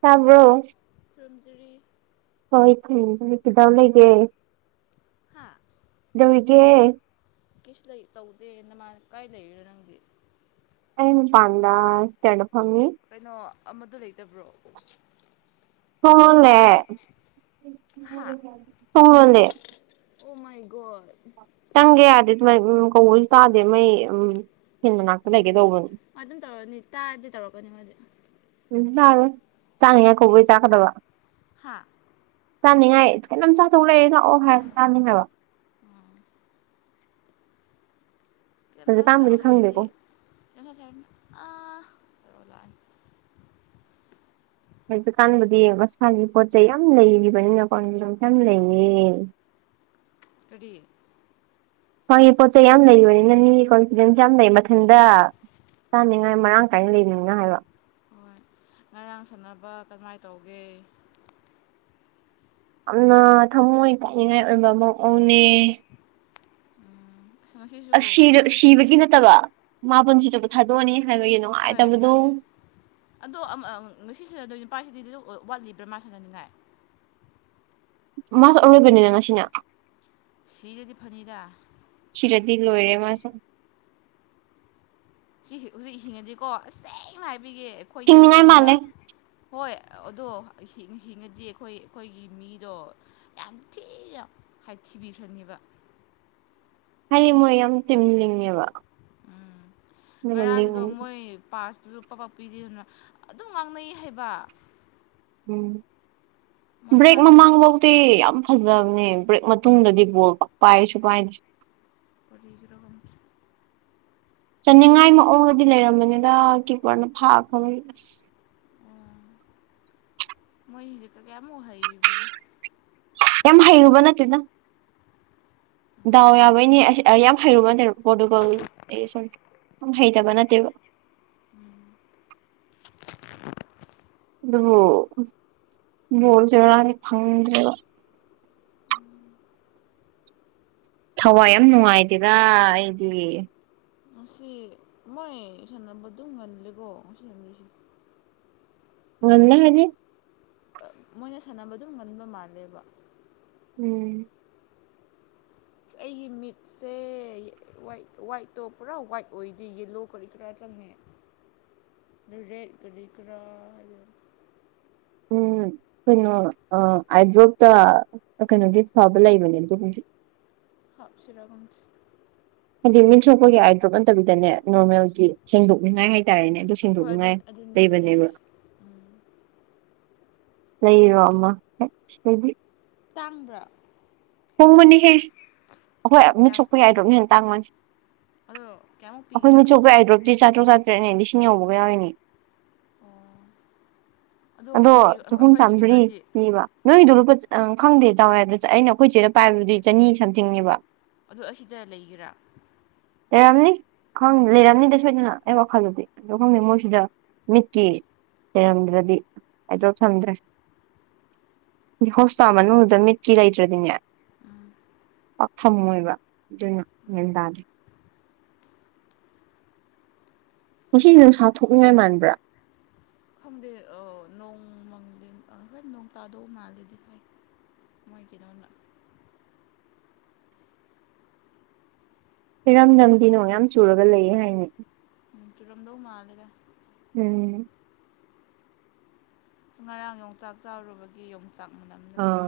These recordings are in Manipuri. ꯇꯕ꯭ꯔꯣ ꯍꯜꯂꯣ ꯈꯨꯔꯨꯝꯖꯔꯤ ꯍꯣꯏ ꯊ ꯀꯗ ꯂꯩꯒ ꯗꯨꯔꯒꯦ ꯀꯤꯁ ꯇꯧꯗꯦꯅ ꯃꯥ ꯀꯥꯏ ꯂꯩꯔꯤꯔꯣ ꯅꯪꯗꯤ ꯑꯩ ꯄꯥꯟꯗ ꯇꯦꯠ ꯐꯃꯤ ꯀꯩꯅꯣ ꯑꯃꯗ ꯂꯩꯇꯕ꯭ꯔꯣ ꯍꯨꯡꯅꯦ ꯍꯨꯡꯅꯦꯦ ꯎꯃꯩꯒꯣꯔ ꯆꯪꯒꯦ ꯌꯥꯔꯦ ꯑꯗꯨꯃꯥꯏꯅ ꯀꯧꯕꯁꯨ ꯇꯥꯗꯦ ꯃꯩ ꯎꯝ ꯐꯦꯟ ꯃꯅꯥꯛꯇ ꯀꯃ ꯂꯩꯒꯦ ꯇꯧꯕꯅꯦ ꯑꯗꯨꯝ ꯇꯧꯔꯅꯤ ꯇꯥꯔꯗꯤ ꯇꯧꯔꯛꯀꯅꯤ ꯃꯣꯏꯗꯤ ꯂꯥꯔꯦ ꯆꯥꯅꯤꯉꯥꯏ ꯀꯧꯕꯩ ꯆꯥꯛꯀꯗꯕ ꯍꯥꯥ ꯆꯥꯅꯤꯡꯉꯥꯏ ꯀꯩꯅꯣꯝ ꯆꯥꯊꯣꯛ ꯂꯩꯔꯦ ꯂꯥꯛꯑꯣ ꯍꯥꯏ ꯆꯥꯅꯤꯡꯉꯥꯏꯕ ꯀꯆꯥꯁꯤ ꯂꯥꯛꯑꯣ ꯍꯥꯏꯔꯗꯤ ꯈꯪꯗꯦꯀꯣ ꯀ ꯆꯅꯤ ꯑꯥ ꯔꯣꯂꯥꯟ ꯍꯧꯖꯤꯀꯥꯟꯕꯨꯗꯤ ꯃꯁꯥꯒꯤ ꯄꯣꯠ ꯆꯩꯩ ꯌꯥꯝ ꯂꯩꯔꯤꯕꯅꯤꯅ ꯀꯣꯁ ꯌꯥꯝ ꯂꯩꯌꯦ ꯀꯔꯤ ꯍꯣꯏꯒꯤ ꯄꯣꯠ ꯆꯩꯩ ꯌꯥꯝ ꯂꯩꯕꯅꯤꯅꯅꯤ ꯀꯣꯟꯐꯤꯗꯦꯟꯁ ꯌꯥꯝ ꯂꯩ ꯃꯊꯟꯗ ꯆꯥꯅꯤꯡꯉꯥꯏ ꯃꯔꯥꯡ ꯀꯥꯏꯅ ꯂꯩꯅꯤꯡꯅ ꯍꯥꯏꯕ ꯍꯣꯏ ꯉꯔꯥꯡ ꯁꯥꯟꯅꯕ ꯀꯃꯥꯏꯅ ꯇꯧꯒꯦ ꯌꯥꯝꯅ ꯊꯃꯣꯏ ꯄꯣꯛꯅꯤꯡꯉꯥꯏ ꯑꯣꯏꯕ ꯃꯑꯣꯡꯅꯦ ꯑꯁ ꯉꯁꯤꯁꯨ ꯑ ꯅꯣꯏ ꯁꯤꯕꯒꯤ ꯅꯠꯇꯕ ꯃꯥꯄꯟꯁꯤꯇꯕꯨ ꯊꯥꯗꯣꯛꯑꯅꯤ ꯍꯥꯏꯕꯒꯤ ꯍꯣꯏ ꯅꯨꯡꯉꯥꯏꯇꯕꯗꯣ ꯈꯪꯒꯦ ꯑꯗꯣ ꯉꯁꯤꯁꯤꯗ ꯑꯗꯨ ꯄꯥꯏꯁꯤꯗꯤ ꯂ ꯋꯥꯠꯂꯤꯕ꯭ꯔꯥ ꯃꯥ ꯁꯥꯟꯅꯅꯤꯡꯉꯥꯏ ꯃꯥꯁꯨ ꯑꯔꯣꯏꯕꯅꯤꯅ ꯉꯁꯤꯅ ꯁꯤꯔꯗꯤ ꯐꯅꯤꯗ ꯁꯤꯔꯗꯤ ꯂꯣꯍꯤꯔꯦ ꯃꯥ ꯎꯝ ꯁꯤ ꯍꯧꯖꯤꯛ ꯍꯤꯡꯉꯗꯤꯀꯣ ꯑꯁꯦꯡꯕ ꯍꯥꯏꯕꯤꯒꯦ ꯑꯩꯈꯣꯏꯅ ꯍꯤꯡꯅꯤꯡꯉꯥꯏ ꯀꯟꯕ ꯃꯥꯜꯂꯦ ꯍꯣꯏ ꯑꯗꯣ ꯍꯤꯡꯉꯗꯤ ꯑꯩꯈꯣꯏ ꯑꯩꯈꯣꯏꯒꯤ ꯃꯤꯗꯣ ꯌꯥꯝ ꯊꯤꯅ ꯊꯤꯟꯕꯤꯈ꯭ꯔꯅꯦꯕ ꯍꯩꯌꯦ ꯃꯣꯏ ꯌꯥꯝ ꯇꯤꯝ ꯂꯤꯡꯉꯦꯕ ꯎꯝ ꯑꯗꯨꯒ ꯂꯤꯡ ꯉꯔꯥꯡꯒꯤꯗꯣ ꯃꯣꯏ ꯄꯥꯁ ꯂꯨꯞ ꯄꯥꯛ ꯄꯥꯛ ꯄꯤꯗꯦꯗꯅ ꯑꯗꯨꯝ ꯉꯥꯡꯅꯩ ꯍꯥꯏꯕ ꯎꯝ ꯃꯣꯏ ꯕ꯭ꯔꯦꯛ ꯄꯥꯁ ꯄꯤ ꯃꯃꯥꯡꯐꯥꯎꯗꯤ ꯌꯥꯝ ꯐꯖꯕꯅꯦ ꯕ꯭ꯔꯦꯛ ꯃꯇꯨꯡꯗꯗꯤ ꯕꯣꯜ ꯄꯥꯛ ꯄꯥꯏꯁꯨ ꯄꯥꯏꯗꯦ [inaudible] [inaudible] ꯆꯟꯅꯤꯡꯉꯥꯏ ꯃꯋꯣꯡꯗꯗꯤ ꯂꯩꯔꯝꯕꯅꯤꯗ ꯀꯤꯞꯄꯔꯅ ꯐꯥ ꯈꯤꯕꯅꯦ ꯑꯁ ꯑꯣ ꯃꯣꯏ ꯍꯧꯖꯤꯛꯀ ꯀꯌꯥꯃꯨꯛ ꯍꯩꯕꯒꯣ ꯌꯥꯝ ꯍꯩꯔꯨꯕꯅꯠꯇꯦꯗ ꯗꯥꯎ ꯌꯥꯕꯩꯅꯦ ꯑꯁ ꯌꯥꯝ ꯍꯩꯔꯨꯕꯅꯠꯇꯦ ꯄꯣꯔꯇꯨꯒꯜ ꯁꯣꯔꯤ ꯌꯥꯝ ꯍꯩꯇꯕ ꯅꯠꯇꯦꯕ [inaudible] ꯑꯗꯨꯕꯨ ꯕꯣꯜꯁꯤꯉꯔꯥꯡꯗꯤ ꯐꯪꯗ꯭ꯔꯦꯕ ꯊꯋꯥꯏ ꯌꯥꯝ ꯅꯨꯡꯉꯥꯏꯗꯦꯗ ꯑꯩꯗꯤ ꯉꯁꯤ ꯃꯣꯏ ꯁꯥꯟꯅꯕꯗꯨꯝ ꯉꯜꯂꯦꯀꯣ ꯉꯁꯤ ꯁꯥꯟꯗꯣꯏꯁꯦ ꯉꯜꯂꯦ ꯍꯥꯏꯗꯤ ꯃꯣꯏꯅ ꯁꯥꯟꯅꯕ ꯑꯗꯨꯝ ꯉꯟꯕ ꯃꯥꯜꯂꯦꯕ ꯎꯝ ꯑꯩꯒꯤ ꯃꯤꯠꯁꯦ ꯋꯥꯏꯠꯇꯣ ꯄꯨꯔꯥ ꯋꯥ꯭ꯏꯠ ꯑꯣꯏꯗꯦ ꯌꯦꯂꯣ ꯀꯔꯤ ꯀꯔꯥ ꯆꯪꯉꯦ ꯔꯦꯠ ꯀꯔꯤ ꯀꯔꯥ ꯎꯝ ꯀꯩꯅꯣ ꯑꯥꯏꯗ꯭ꯔꯣꯞꯇ ꯀꯩꯅꯣꯒꯤ ꯐꯕꯥ ꯂꯩꯕꯅꯦ ꯑꯗꯨꯝꯒꯨꯝꯕꯒꯤ ꯍꯥꯞꯁꯤꯔ ꯈꯪꯗꯦ ꯍꯥꯏꯗꯤ ꯃꯤꯠ ꯁꯣꯛꯄꯒꯤ ꯑꯥꯏꯗ꯭ꯔꯣꯞ ꯅꯠꯇꯕꯤꯗꯅꯦ ꯅꯣꯔꯃꯦꯜꯒꯤ ꯁꯦꯡꯗꯣꯛꯅꯤꯡꯉꯥꯏ ꯍꯥꯏ ꯍꯥꯏ ꯇꯔꯦꯅꯦ ꯑꯗꯨ ꯍꯣꯏ ꯑꯗꯨ ꯁꯦꯡꯗꯣꯛꯅꯤꯡꯉꯥꯏ ꯑꯗꯨꯅꯤ ꯑꯗꯨꯅꯦ ꯂꯩꯕꯅꯦꯕ ꯍꯥꯏꯁꯦ ꯎꯝ ꯂꯩꯩꯔꯣ ꯑꯃ ꯇꯥꯡꯕ꯭ꯔꯥ ꯍꯣꯡꯕꯅꯤꯍꯦ ꯑꯩꯈꯣꯏ ꯃꯤꯠ ꯀꯌꯥꯝ ꯁꯣꯛꯄꯒꯤ ꯑꯥꯏꯗ꯭ꯔꯣꯞꯅ ꯍꯦꯟꯅ ꯇꯥꯡꯕꯅꯤ ꯑꯗꯣ ꯀꯌꯥꯃꯨꯛ ꯑꯩꯈꯣꯏ ꯄꯤꯒꯦꯔꯥ ꯃꯤꯠ ꯁꯣꯛꯄꯒꯤ ꯑꯥꯏꯗ꯭ꯔꯣꯞꯇꯤ ꯆꯥꯇ꯭ꯔꯨꯛ ꯆꯥꯇ꯭ꯔꯦꯠꯅꯦ ꯂꯤꯁꯤꯡ ꯌꯧꯕꯒ ꯌꯥꯎꯔꯤꯅꯦ ꯑꯣ ꯑꯗꯣ ꯍꯧꯖꯤꯛꯀꯤ ꯆꯍꯨꯝ ꯑꯩꯈꯣꯏꯒꯤ ꯆꯥꯝꯃꯔꯤ ꯀꯩꯅꯣꯗꯤ ꯄꯤꯕ ꯅꯣꯏꯗꯣ ꯂꯨꯄꯥ ꯑ ꯈꯪꯗꯦ ꯇꯧꯋꯦ ꯑ ꯑꯩꯅ ꯑꯩꯈꯣꯏ ꯆꯦꯅ ꯄꯥꯏꯕꯗꯨꯗꯤ ꯆꯅꯤ ꯁꯝꯊꯤꯡꯅꯦꯕ ꯑꯗꯨ ꯑꯁꯤꯗ ꯂꯩꯒꯦꯔꯥ ꯂꯩꯔꯝꯅꯤ ꯪ ꯂꯩꯔꯝꯅꯤꯗ ꯁꯣꯏꯗꯅ ꯑꯩ ꯋꯥꯈꯜꯗꯗꯤ ꯑꯗꯨ ꯈꯪꯗꯦ ꯃꯣꯏꯁꯤꯗ ꯃꯤꯠꯀꯤ ꯂꯩꯔꯝꯗ꯭ꯔꯗꯤ ꯑꯥꯏꯗꯣꯞ ꯊꯝꯗ꯭ꯔꯦ ꯍꯣꯁꯄꯤꯇꯥꯜ ꯃꯅꯨꯡꯗ ꯃꯤꯠꯀꯤ ꯂꯩ ꯭ꯇꯔꯗꯤꯅꯦ ꯄꯥꯛꯐꯡꯉꯣꯏꯕ ꯑꯗꯨꯅ ꯃ꯭ꯦꯟ ꯇꯥꯗꯦ ꯉꯁꯤ ꯅꯨꯡꯁꯥ ꯊꯣꯛꯅꯤꯡꯉꯥꯏ ꯃꯥꯟꯕ꯭ꯔꯥ ꯈꯪꯗꯦ ꯑ ꯅꯣꯡ ꯍꯣꯏ ꯅꯣꯡ ꯇꯥꯗꯧ ꯃꯥꯜꯂꯤꯗ ꯍꯣꯏ ꯃꯣꯏꯒꯤꯗꯧꯅ ꯏꯔꯝꯗꯝꯗꯤ ꯅꯣꯡ ꯌꯥꯝ ꯆꯨꯔꯒ ꯂꯩꯌꯦ ꯍꯥꯏꯅꯦ ꯎꯝ ꯆꯨꯔꯝꯗꯧ ꯃꯥꯜꯂꯦꯗ ꯎꯝ ꯉꯔꯥꯡ ꯌꯣꯡꯆꯥꯛ ꯆꯔꯨꯕꯒꯤ ꯌꯣꯡꯆꯥꯛ ꯅꯨ ꯑꯥ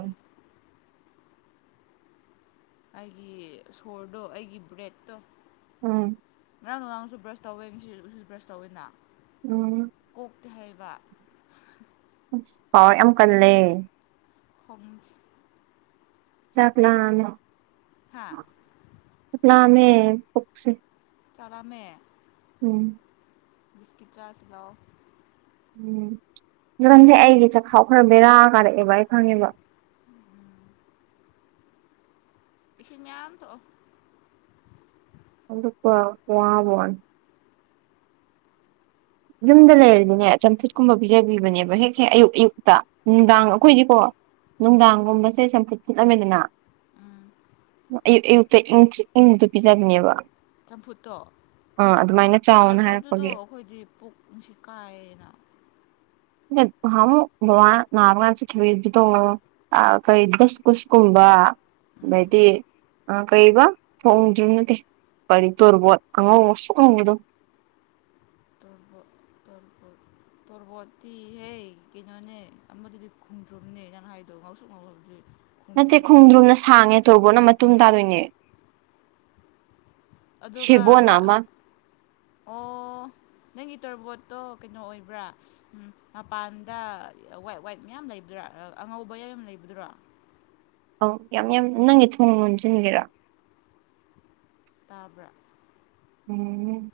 ꯑꯩꯒꯤ ꯁꯣꯔꯗꯣ ꯑꯩꯒꯤ ꯕ꯭ꯔꯦꯠꯇꯣ ꯎꯝ ꯉꯔꯥꯡ ꯅꯔꯥꯡꯁꯨ ꯕ꯭ꯔꯁ ꯇꯧꯋꯦ ꯁꯤ ꯎꯁꯨ ꯕ꯭ꯔꯁ ꯇꯧꯋꯦꯅ ꯎꯝ ꯇ ꯍꯥꯏꯩꯕ ꯍꯥꯎ ꯌꯥꯝ ꯀꯜꯂꯦ ꯈꯣꯡ ꯆꯥꯄꯤꯂ ꯑꯃ ꯍꯥꯥ ꯄꯁꯤ ꯆꯠꯔꯝꯃꯦ ꯎꯝ ꯕꯤꯁꯀꯤꯠ ꯆꯥꯁ ꯂꯑꯣ ꯎꯝ ꯖꯒꯟꯁꯦ ꯑꯩꯒꯤ ꯆꯈꯥꯎ ꯈꯔ ꯕꯦꯔꯥ ꯀꯥꯔꯛꯑꯦꯕ ꯑꯩ ꯈꯪꯉꯦꯕ ꯄꯁꯤ ꯌꯥ ꯇꯣ ꯑ ꯄ ꯐ ꯐꯟ ꯌꯨꯝꯗ ꯂꯩꯔꯗꯤꯅꯦ ꯆꯝꯐꯨꯠꯀꯨꯝꯕ ꯄꯤꯖꯕꯤꯕꯅꯦꯕ ꯍꯦꯛ ꯍꯦꯛ ꯑꯌꯨꯛ ꯑꯌꯨꯛꯇ ꯅꯨꯡꯗꯥꯡ ꯑꯩꯈꯣꯏꯗꯤꯀꯣ ꯅꯨꯡꯗꯥꯡꯒꯨꯝꯕꯁꯦ ꯆꯝꯐꯨꯠ ꯐꯨꯠꯂꯝꯃꯦꯗꯅ ꯎꯝ ꯑꯌꯨꯛ ꯑꯌꯨꯛꯇ ꯏꯪꯗ ꯄꯤꯖꯕꯅꯦꯕ ꯆꯝꯐꯨꯠꯇꯣ ꯑꯥ ꯑꯗꯨꯃꯥꯏꯅ ꯆꯥꯎꯅ ꯑꯗꯨꯗꯣ ꯍꯥꯏꯔꯛꯄꯒꯤ ꯑꯩꯈꯣꯏꯗꯤ ꯄꯨꯛ ꯉꯖꯤ ꯀꯥꯏꯅ ꯃ ꯅꯔꯒꯥꯁꯤ ꯀꯋꯗ ꯇ ꯀꯣꯏꯗꯁ ꯀꯨꯁ ꯀꯨꯝꯕ ꯎꯝ ꯦꯇꯤ ꯑ ꯀꯩꯔꯤꯕ ꯍꯣꯡꯗ꯭ꯔꯔꯤ ꯅꯠꯇꯦ ꯀꯔꯤ ꯇꯧꯔꯕꯣꯠ ꯑꯉꯧꯕ ꯁꯨ ꯍꯣꯡꯉꯗꯧ ꯇꯨꯔꯕ ꯇ ꯇꯣꯔꯕꯣꯠꯇꯤꯍꯦ ꯀꯩꯅꯣꯅꯦ ꯑꯃꯗꯗꯤ ꯈꯨꯝꯗ꯭ꯔꯕꯅꯦ ꯅꯅ ꯍꯥꯏꯗꯣ ꯉꯥꯎꯁꯨ ꯉꯥꯎꯈ꯭ꯔꯕꯗꯨꯗꯤ ꯅꯠꯇꯦ ꯈꯣꯡꯗ꯭ꯔꯨꯝꯅ ꯁꯥꯡꯉꯦ ꯇꯣꯔꯕꯣꯠꯅ ꯃꯇꯨꯡꯨꯝ ꯇꯥꯗꯣꯏꯅꯦ ꯑꯗꯨꯒ ꯁꯦꯕꯣꯠꯅ ꯑꯃ ꯑꯣ ꯅꯪꯒꯤ ꯇꯣꯔꯔꯕꯣꯠ ꯀꯩꯅꯣ ꯑꯣꯏꯕ꯭ꯔꯥ ꯃꯄꯥꯟꯗ ꯋꯥꯏꯠ ꯋꯥꯏꯠ ꯃꯌꯥꯝ ꯂꯩꯕꯗ꯭ꯔꯥ ꯑꯉꯧꯕ ꯀꯝ ꯂꯩꯕꯗꯨꯔꯣ ꯑꯧ ꯌꯥꯝ ꯌꯥꯝ ꯅꯪꯒꯤ ꯊꯣꯡ ꯂꯣꯟꯁꯤꯟꯒꯦꯔꯥ ꯇꯥꯕ꯭ꯔ ꯎꯝ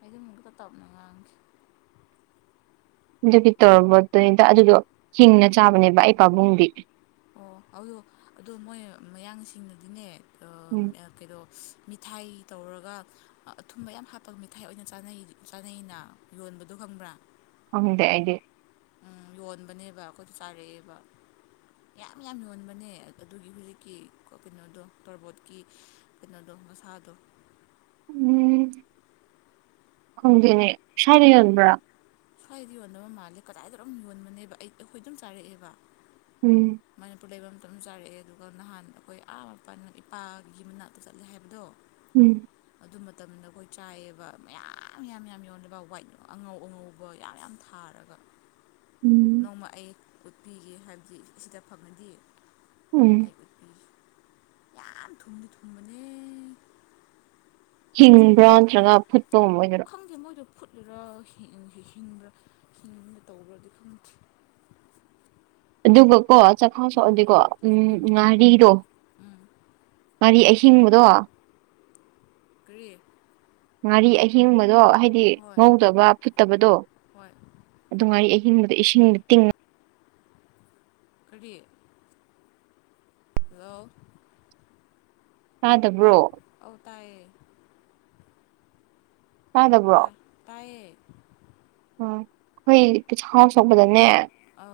ꯑꯩꯗꯨꯃꯒꯛꯇ ꯇꯞꯅꯉꯥꯡꯁꯦ ꯑꯗꯨꯒꯤ ꯇꯧ ꯄꯣꯠꯇꯨꯅꯤꯗ ꯑꯗꯨꯗꯣ ꯍꯤꯡꯅ ꯆꯥꯕꯅꯦꯕ ꯑꯩ ꯄꯥꯕꯨꯡꯗꯤ ꯑꯣ ꯑꯗꯨꯗꯣ ꯑꯗꯣ ꯃꯣꯏ ꯃꯌꯥꯡꯁꯤꯡꯅꯗꯤꯅꯦ ꯎꯝ ꯀꯩꯅꯣ ꯃꯤꯊꯥꯏ ꯇꯧꯔꯒ ꯑꯊꯨꯝꯕ ꯌꯥꯝ ꯍꯥꯞꯄꯒ ꯃꯤꯊꯥꯏ ꯑꯣꯏꯅꯩ ꯆꯥꯅꯩꯅ ꯌꯣꯟꯕꯗꯣ ꯈꯪꯕ꯭ꯔꯥ ꯍꯪꯗ ꯑꯩꯗꯤ ꯎꯝ ꯌꯣꯟꯕꯅꯦꯕ ꯑꯩꯈꯣꯏꯗ ꯆꯥꯔꯛꯑꯦꯕ ꯌꯥꯝ ꯌꯥꯝ ꯌꯣꯟꯕꯅꯦ ꯑꯗꯨꯒꯤ ꯍꯧꯖꯤꯛꯀꯤ ꯀꯩꯅꯣꯗꯣ ꯇꯣꯔꯕꯣꯠꯀꯤ ꯀꯩꯅꯣꯗꯣ ꯃꯁꯥꯗꯣ ꯎꯝ ꯈꯪꯗꯦꯅꯦ ꯁꯥꯔ ꯌꯣꯟꯕ꯭ꯔꯥ ꯁ꯭ꯋꯥꯏꯗꯤ ꯌꯣꯟꯕ ꯃꯥꯜꯂꯦ ꯀꯗꯥꯏꯗꯔꯣꯝ ꯌꯣꯟꯕꯅꯦꯕ ꯑꯩ ꯑꯩꯈꯣꯏ ꯑꯗꯨꯝ ꯆꯥꯔꯛꯑꯦꯕ ꯎꯝ ꯃꯅꯤꯄꯨꯔ ꯂꯩꯕ ꯃꯇꯝ ꯆꯥꯔꯛꯑꯦ ꯑꯗꯨꯒ ꯅꯍꯥꯟ ꯑꯩꯈꯣꯏ ꯑꯥ ꯑꯄꯥ ꯏꯄꯥꯒꯤ ꯃꯅꯥꯛꯇ ꯆꯠꯂꯦ ꯍꯥꯏꯕꯗꯣ ꯎꯝ ꯑꯗꯨ ꯃꯇꯝꯗ ꯑꯩꯈꯣꯏ ꯆꯥꯏꯑꯕ ꯃꯌꯥꯝ ꯌꯥꯝ ꯌꯥꯝꯌꯥꯝ ꯌꯧꯅꯕ ꯋꯥꯏꯠ ꯑꯉꯧ ꯑꯉꯧꯕ ꯕꯣ ꯌꯥꯝ ꯌꯥꯝ ꯊꯥꯔꯒ ꯎꯝ ꯅꯣꯡꯃ ꯑꯩ ꯎꯠꯄꯤꯒꯦ ꯍꯥꯏꯕꯗꯤ ꯑꯁꯤꯗ ꯐꯪꯅꯗꯤ ꯎꯝ ꯌꯥꯝ ꯊꯨꯝꯗꯤ ꯊꯨꯝꯕꯅꯦ ꯃꯣꯏꯅ ꯆꯤꯅꯤ ꯍꯤꯡꯕ꯭ꯔꯥ ꯅꯠꯇ꯭ꯔꯒ ꯐꯨꯠꯄꯒꯨꯝꯕ ꯑꯣꯏꯗꯣꯏꯔꯥ ꯐꯨꯠꯂꯨꯔꯥ ꯍꯤꯡꯕ꯭ꯔꯥ ꯍꯤꯡꯅ ꯇꯧꯕ꯭ꯔꯗꯤ ꯈꯪꯗ꯭ꯦ ꯑꯗꯨꯒ ꯀꯣ ꯆꯈꯥꯎ ꯁꯣꯛꯑꯗꯤꯀꯣ ꯎꯝ ꯉꯥꯔꯤꯗꯣ ꯎꯝ ꯃꯔꯤ ꯑꯍꯤꯡꯕꯗꯣ ꯀꯦ ꯉꯥꯔꯤ ꯑꯍꯤꯡꯕꯗꯣ ꯍꯥꯏꯗꯤ ꯉꯧꯗꯕ ꯐꯨꯠꯇꯕꯗꯣ ꯍꯣꯏ ꯑꯗꯨ ꯉꯥꯔꯤ ꯑꯍꯤꯡ ꯤꯡ ꯏꯁꯤꯡ ꯇꯤꯡ ꯀ ꯍꯜꯂꯣ ꯇꯥꯛ ꯇꯥꯗꯕ꯭ꯔꯣ ꯑꯇꯥꯥꯏꯌꯦ ꯇꯥꯗꯕ꯭ꯔꯣ ꯇ ꯇꯥꯏꯌꯦ ꯑꯣ ꯑꯩꯈꯣꯏꯆꯍꯥꯎ ꯁꯄꯗꯅꯦ ꯑ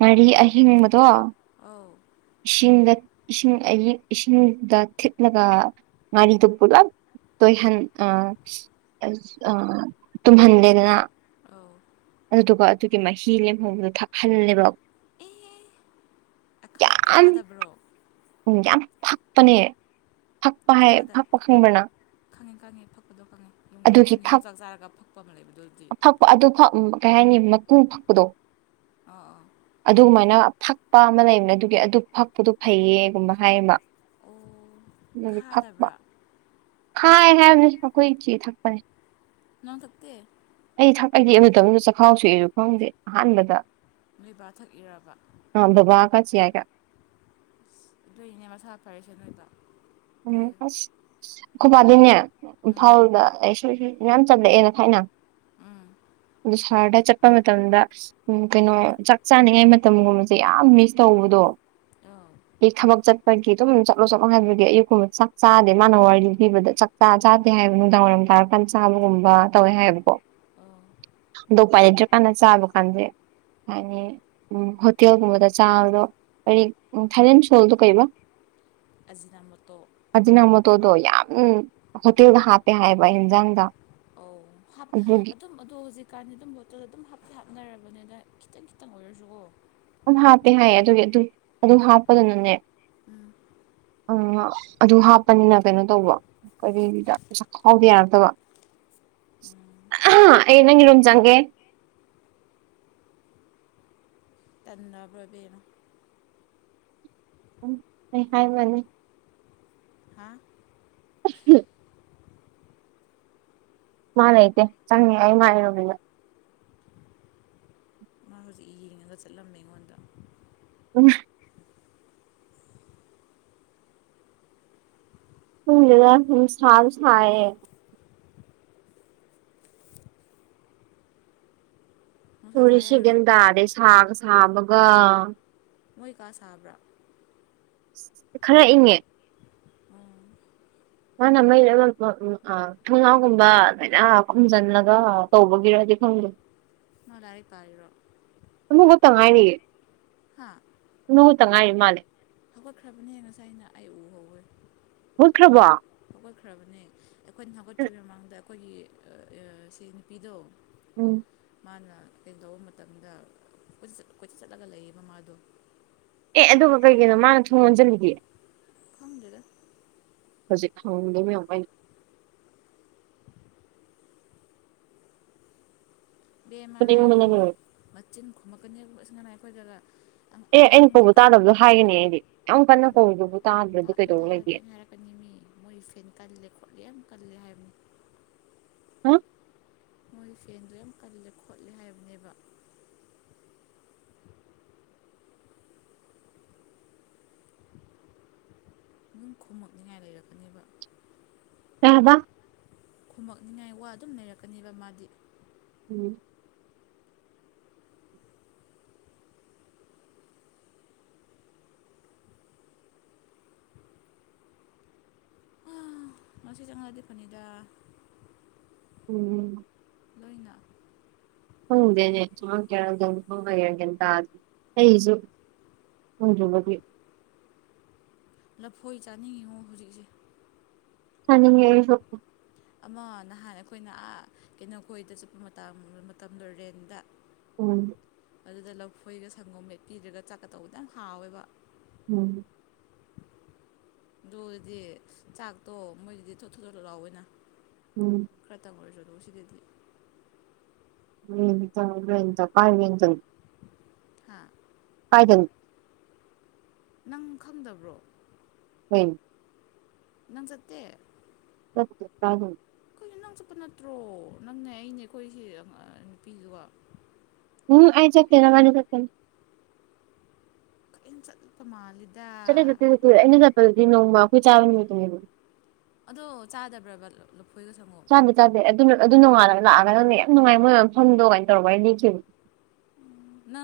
ꯃꯔꯤ ꯑꯍꯤꯡꯕꯗꯣ ꯑꯧ ꯏꯁꯤꯡꯗ ꯏꯁꯤꯡ ꯑ ꯏꯁꯤꯡꯗ ꯊꯤꯠꯂꯒ ꯉꯥꯔꯤꯗꯣ ꯄꯨꯂꯞ ꯇꯍꯟ ꯑ ꯑ ꯇꯨꯝꯍꯟꯗꯦꯅ ꯑꯧ ꯑꯗꯨꯗꯨꯒ ꯑꯗꯨꯒꯤ ꯃꯍꯤ ꯂꯦꯝꯍꯣꯡꯧꯕꯗꯣ ꯊꯛꯍꯜꯂꯦꯕ ꯑꯦꯍꯦ ꯈꯥꯗꯕ꯭ꯔꯣ ꯎꯝ ꯌꯥꯝ ꯐꯛꯄꯅꯦ ꯐꯛꯄ ꯍꯥꯏ ꯈꯥꯗ ꯐꯛꯄ ꯈꯪꯕ꯭ꯔꯅ ꯈꯪꯉꯦ ꯈꯪꯉꯤ ꯐꯛꯄꯗꯣ ꯈꯪꯉꯦ ꯍꯣꯟ ꯐꯛ ꯌꯣꯡꯆꯥꯛ ꯆꯥꯔꯒ ꯐꯛꯄ ꯑꯃ ꯂꯩꯕꯗꯨꯗꯤ ꯃꯄꯨꯡ ꯐꯛꯄꯗꯣ ꯑꯥ ꯑꯥ ꯑꯗꯨꯃꯥꯏꯅ ꯊꯛꯄ ꯑꯃ ꯂꯩꯕꯅꯦ ꯑꯗꯨꯒꯤ ꯑꯗꯨ ꯐꯛꯄꯗꯨꯣ ꯐꯩꯌꯦꯒꯨꯝꯕ ꯍꯥꯏꯌꯦꯃ ꯑꯣ ꯗꯒꯤ ꯊꯛꯄ ꯈꯥꯗꯕ꯭ꯔꯥ ꯍꯥꯏ ꯍꯥꯏꯕꯅꯤ ꯑꯩꯈꯣꯏ ꯆꯦ ꯊꯛꯄꯅꯦ ꯅꯅꯥꯪ ꯁꯛꯇ ꯑꯩ ꯊꯥꯛ ꯑꯩꯗꯤ ꯑꯃꯇ ꯑꯃꯗ ꯆꯈꯥꯎ ꯁꯣꯛꯑꯁꯨ ꯈꯪꯗꯦ ꯑꯍꯥꯟꯕꯗ ꯅꯣꯏ ꯕꯥ ꯑ ꯕꯥ ꯀ ꯆꯌꯥꯏ ꯀ ꯗꯅ ꯃ ꯁꯥꯞ ꯐꯔꯁꯗ ꯎꯝꯁ ꯈꯨꯄꯥꯗꯤꯅꯦ ꯎꯝ ꯏꯝꯐꯥꯎꯜꯗ ꯃꯌꯥꯝ ꯆꯝꯂꯛꯑꯦꯅ ꯊꯥꯏꯅ ꯎꯝ ꯑꯗꯨꯗ ꯁꯍꯔꯗ ꯆꯠꯄ ꯃꯇꯝꯗ ꯎ ꯀꯩꯅꯣ ꯆꯥꯛ ꯆꯥꯅꯤꯡꯉꯥꯏ ꯃꯇꯝꯒꯨꯝꯕꯁꯦ ꯌꯥꯝ ꯃꯤꯁ ꯇꯧꯕꯗꯣ ꯑꯧ ꯑꯩ ꯊꯕꯛ ꯆꯠꯄꯒꯤ ꯑꯗꯨꯝ ꯆꯠꯂꯣ ꯆꯠꯂꯣ ꯍꯥꯏꯟꯕꯒꯤ ꯑꯌꯨꯛ ꯆꯥꯛ ꯆꯥꯗꯦ ꯃꯥꯅ ꯋꯥꯔꯤ ꯂꯤ ꯂꯤꯕꯗ ꯆꯥꯛ ꯆ ꯆꯥꯗꯦ ꯍꯥꯏꯕ ꯅꯨꯡꯗꯥꯡ ꯋꯥꯏꯔꯝ ꯇꯥꯔꯀꯥꯟ ꯆꯥꯕꯒꯨꯝꯕ ꯇꯧꯋꯦ ꯍꯥꯏꯕꯀꯣ ꯑꯣ ꯑꯗꯣ ꯄꯥꯏ ꯂꯩꯇ꯭ꯔ ꯀꯥꯟꯅ ꯆꯥꯕ ꯀꯥꯟꯁꯦ ꯍꯥꯏꯅꯤ ꯎ ꯍꯣꯇꯦꯜꯒꯨꯝꯕꯗ ꯆꯥꯕꯗꯣ ꯔꯤ ꯎ ꯊꯥꯏꯦꯟ ꯁꯣꯜꯗ ꯀꯩꯕ ꯑꯖꯤꯅ ꯃꯇꯣ ꯍꯣꯇꯣꯗꯣ ꯌꯥꯝ ꯍꯣꯇꯦꯜꯗ ꯍꯥꯞꯄꯦ ꯍꯥꯏꯕ ꯌꯦꯟꯖꯥꯡꯗ ꯑꯣꯞ ꯑꯗꯨꯝ ꯑꯗꯣ ꯍꯧꯖꯤꯛꯀꯥꯟꯗꯤ ꯑꯗꯨꯝ ꯕꯣꯇꯜ ꯑꯗꯨꯝ ꯍꯥꯞꯇꯤ ꯍꯥꯞꯅꯔꯕꯅꯦ ꯑꯗ ꯈꯤꯇꯪ ꯈꯤꯇꯪ ꯑꯣꯏꯔꯁꯨꯀꯣ ꯑꯗꯨꯝ ꯍꯥꯞꯄꯦ ꯍꯥꯏꯌꯦ ꯑꯗꯨꯒꯤ ꯑꯗꯨ ꯑꯗꯨꯝ ꯍꯥꯞꯄꯗꯨꯅꯅꯦ ꯎꯝ ꯑꯗꯨ ꯍꯥꯞꯄꯅꯤꯅ ꯀꯩꯅꯣ ꯇꯧꯕ ꯀꯔꯤꯗ ꯄꯩꯁꯥ ꯈꯥꯎꯗ ꯌꯥꯔꯛꯇꯕ ꯎꯝ ꯑꯩ ꯅꯪꯒꯤ ꯂꯨꯝ ꯆꯪꯒꯦ [unintelligible] ꯇꯟꯅꯕ꯭ꯔꯚꯅ ꯎꯝ ꯑꯩ ꯍꯥꯏꯕꯅꯤ ꯍꯥ [unintelligible] ꯃꯥꯂ ꯏꯇꯦ ꯆꯥꯡꯅꯤ ꯍꯥꯏꯏ ꯃꯥꯥꯏꯔꯣꯃꯤꯗ ꯇꯤꯡꯉꯒ ꯆꯠꯂꯝꯃꯦ ꯑꯩꯉꯣꯟꯗ ꯎꯝ ꯍꯨꯡꯂꯗ ꯍꯁꯥꯁ ꯅꯨꯡꯁꯥ ꯄꯨꯔꯤ ꯁꯥꯏ ꯍꯥꯏꯔꯣ ꯁꯤꯒꯟꯗꯥꯗ ꯁꯥꯒ ꯁꯥꯕꯒ ꯃꯣꯏ ꯀꯥ ꯁꯥꯕ꯭ꯔꯥ ꯈ ꯏꯉꯦ ꯑꯣ ꯃꯥꯅ ꯃꯩꯔ ꯎ ꯊꯣꯡꯅꯥꯥꯎꯒꯨꯝꯕ ꯑꯗꯨꯃꯥꯏꯅ ꯈꯨꯝꯖꯤꯜꯂꯒ ꯇꯧꯕꯒꯤꯔꯗꯤ ꯐꯥꯡꯒ ꯅ ꯂꯔ ꯄꯔꯔꯣ ꯇꯉꯥꯏꯅꯤꯦ ꯍꯥꯥ ꯇꯪ ꯉꯥꯏ ꯃꯥꯂꯦ ꯍꯧꯒꯠꯈ꯭ꯔꯕꯅꯦ ꯍꯦ ꯉꯁꯥꯏ ꯑꯩꯅ ꯑꯩ ꯎ ꯍꯧꯋꯦ ꯍꯈ꯭ꯔꯕꯣ ꯍꯧꯒꯠꯈ꯭ꯔꯕꯅꯦ ꯑꯩꯈꯣꯏꯅ ꯍꯧꯒꯠꯇ꯭ꯔꯤꯉꯩ ꯃꯃꯥꯡꯗ ꯑꯩꯈꯣꯏꯒꯤ ꯁꯤ ꯅꯨꯄꯤꯗꯣ ꯎꯝ ꯃꯥꯅ ꯀꯩ ꯂꯧꯕ ꯃꯇꯝꯗꯠ ꯀꯣꯏꯆꯠ ꯆꯠꯂꯒ ꯂꯩꯌꯦ ꯃ ꯃꯥꯥꯗꯣ ꯑꯦ ꯑꯗꯨꯒ ꯀꯩꯒꯤꯅꯣ ꯃꯥꯅ ꯊꯨꯝ ꯑꯣꯣꯟꯁꯤꯜꯂꯤꯗꯤꯦ ꯈꯪꯗꯔ ꯍꯧꯖꯤꯛ ꯈꯥꯎꯗ ꯃꯃꯥꯏ ꯕꯦꯝ ꯑꯃ ꯐꯨꯅꯤꯡꯕꯅ ꯍꯥꯏꯔꯨꯔꯅꯨ ꯂꯣꯏꯔꯦ ꯃꯆꯤꯟ ꯈꯨꯝꯝꯃꯛꯀꯅꯤ ꯑꯁꯤ ꯉꯅ ꯑꯩꯈꯣꯏꯗꯒ ꯑꯦ ꯑꯩꯅ ꯑꯉꯥꯡꯗ ꯀꯧꯕ ꯇꯥꯗꯕꯗꯣ ꯍꯥꯏꯒꯅꯤ ꯑꯩꯗꯤ ꯌꯥꯝ ꯀꯟꯅ ꯀꯧꯗꯨꯕꯨ ꯇꯥꯗꯕ ꯑꯩꯅ ꯍꯥꯏꯔꯛꯀꯅꯤ ꯃꯤ ꯃꯣꯏꯒꯤ ꯐꯦꯟ ꯀꯜꯂꯦ ꯈꯣꯠꯂꯦ ꯌꯥꯝ ꯀꯜꯂꯦ ꯍꯥꯏꯕ ꯑ ꯃꯣꯏꯒꯤ ꯐꯦꯟꯗ ꯌꯥꯝ ꯀꯜꯂꯦ ꯈꯣꯠꯂꯦ ꯍꯥꯏꯕꯅꯦꯕ ꯅꯪ ꯈꯨꯝꯃꯛꯅꯤꯡꯉꯥꯏ ꯂꯩꯔꯛꯀꯅꯦꯕ ꯀꯕ ꯈꯃꯛꯅꯤꯉꯥꯏ ꯋꯥ ꯑꯗꯨꯝ ꯂꯩꯔꯛꯀꯅꯦꯕ ꯃꯥꯗꯤ ꯎꯝ ꯉꯁꯤ ꯆꯉꯥꯗꯤ ꯐꯅꯤꯗ ꯎꯝ- ꯂꯣꯏꯅ ꯍꯪꯗꯦꯅꯦ ꯆꯨꯝꯃꯀꯦꯔꯒꯦ ꯊꯣꯡꯉꯒꯒꯦꯅ ꯇꯥꯗꯤ ꯑꯩꯁꯨ ꯍꯖꯕꯦ [unintelligible] ꯂꯐꯣꯏ ꯆꯥꯅꯤꯡꯉꯤꯉꯣ ꯍꯧꯖꯤꯛꯁꯦ ꯆꯥꯅꯤꯡꯑꯥ ꯑꯩꯁꯨ ꯑꯃ ꯅꯍꯥꯟ ꯑꯩꯈꯣꯏꯅꯥ ꯀꯩꯅꯣꯈꯣꯏꯗ ꯆꯠꯄ ꯃꯇ ꯃꯇꯝꯗꯣ ꯔꯦꯟꯗ ꯎꯝ ꯑꯗꯨꯗ ꯂꯐꯣꯏꯒ ꯁꯪꯒꯣꯝ ꯃꯦꯠꯄꯤꯗ꯭ꯔꯒ ꯆꯥꯛꯀꯗꯧꯕꯗꯪ ꯍꯥꯎꯋꯦꯕ ꯎꯝ ꯑꯗꯨꯗꯤ ꯆꯥꯛꯇꯣ ꯃꯣꯏꯒꯤꯗꯤ ꯊꯣ ꯊꯣꯣꯂꯨ ꯂꯥꯋꯦꯅ ꯎꯝ ꯈꯔꯇꯪ ꯑꯣꯏꯔꯁꯨ ꯑꯗꯨ ꯁꯤꯗꯗꯤ [unintelligible] ꯍꯥꯥ ꯐꯥꯏꯖ [unintelligible] ꯅꯪ ꯈꯪꯗꯕ꯭ꯔꯣ [unintelligible] ꯅꯪ ꯁꯠꯇꯦ [unintelligible] ꯁꯤ ꯅꯪ ꯆꯠꯄ ꯅꯠꯇ꯭ꯔꯣ ꯅꯪꯅꯦ ꯑꯩꯅꯦ ꯑꯩꯈꯣꯏꯁꯤ ꯅꯨꯄꯤꯗꯨꯒ ꯎꯝ ꯑꯩ ꯆꯠꯇꯦ ꯃꯕꯅꯤ ꯆꯇꯄꯅꯤ ꯀꯟ ꯁꯜꯄ ꯃꯥꯜꯗ ꯆꯠꯠꯇꯦ ꯆꯠꯇꯦ ꯆꯠꯇꯦ ꯑꯩꯅ ꯆꯠꯄꯗꯗꯤ ꯅꯣꯡꯃ ꯑꯩꯈꯣꯏ ꯆꯥꯕ ꯅꯨꯃꯤꯠꯇꯅꯦꯕ ꯑꯗꯣ ꯆꯥꯗꯕ꯭ꯔꯕ ꯂꯐꯣꯏꯗꯣ ꯆꯥꯗꯦ ꯆꯥꯗꯦ ꯑꯗꯨ ꯑꯗꯨ ꯅꯣꯡꯉꯥꯂꯒ ꯂꯥꯛꯑꯒ ꯅꯪꯅ ꯌꯥꯝ ꯅꯨꯡꯉꯥꯏ ꯃꯣꯏ ꯃꯐꯝꯗꯣ ꯀꯃꯥꯏꯅ ꯇꯧꯔꯒ ꯂꯤꯈꯤꯕ ꯅꯪ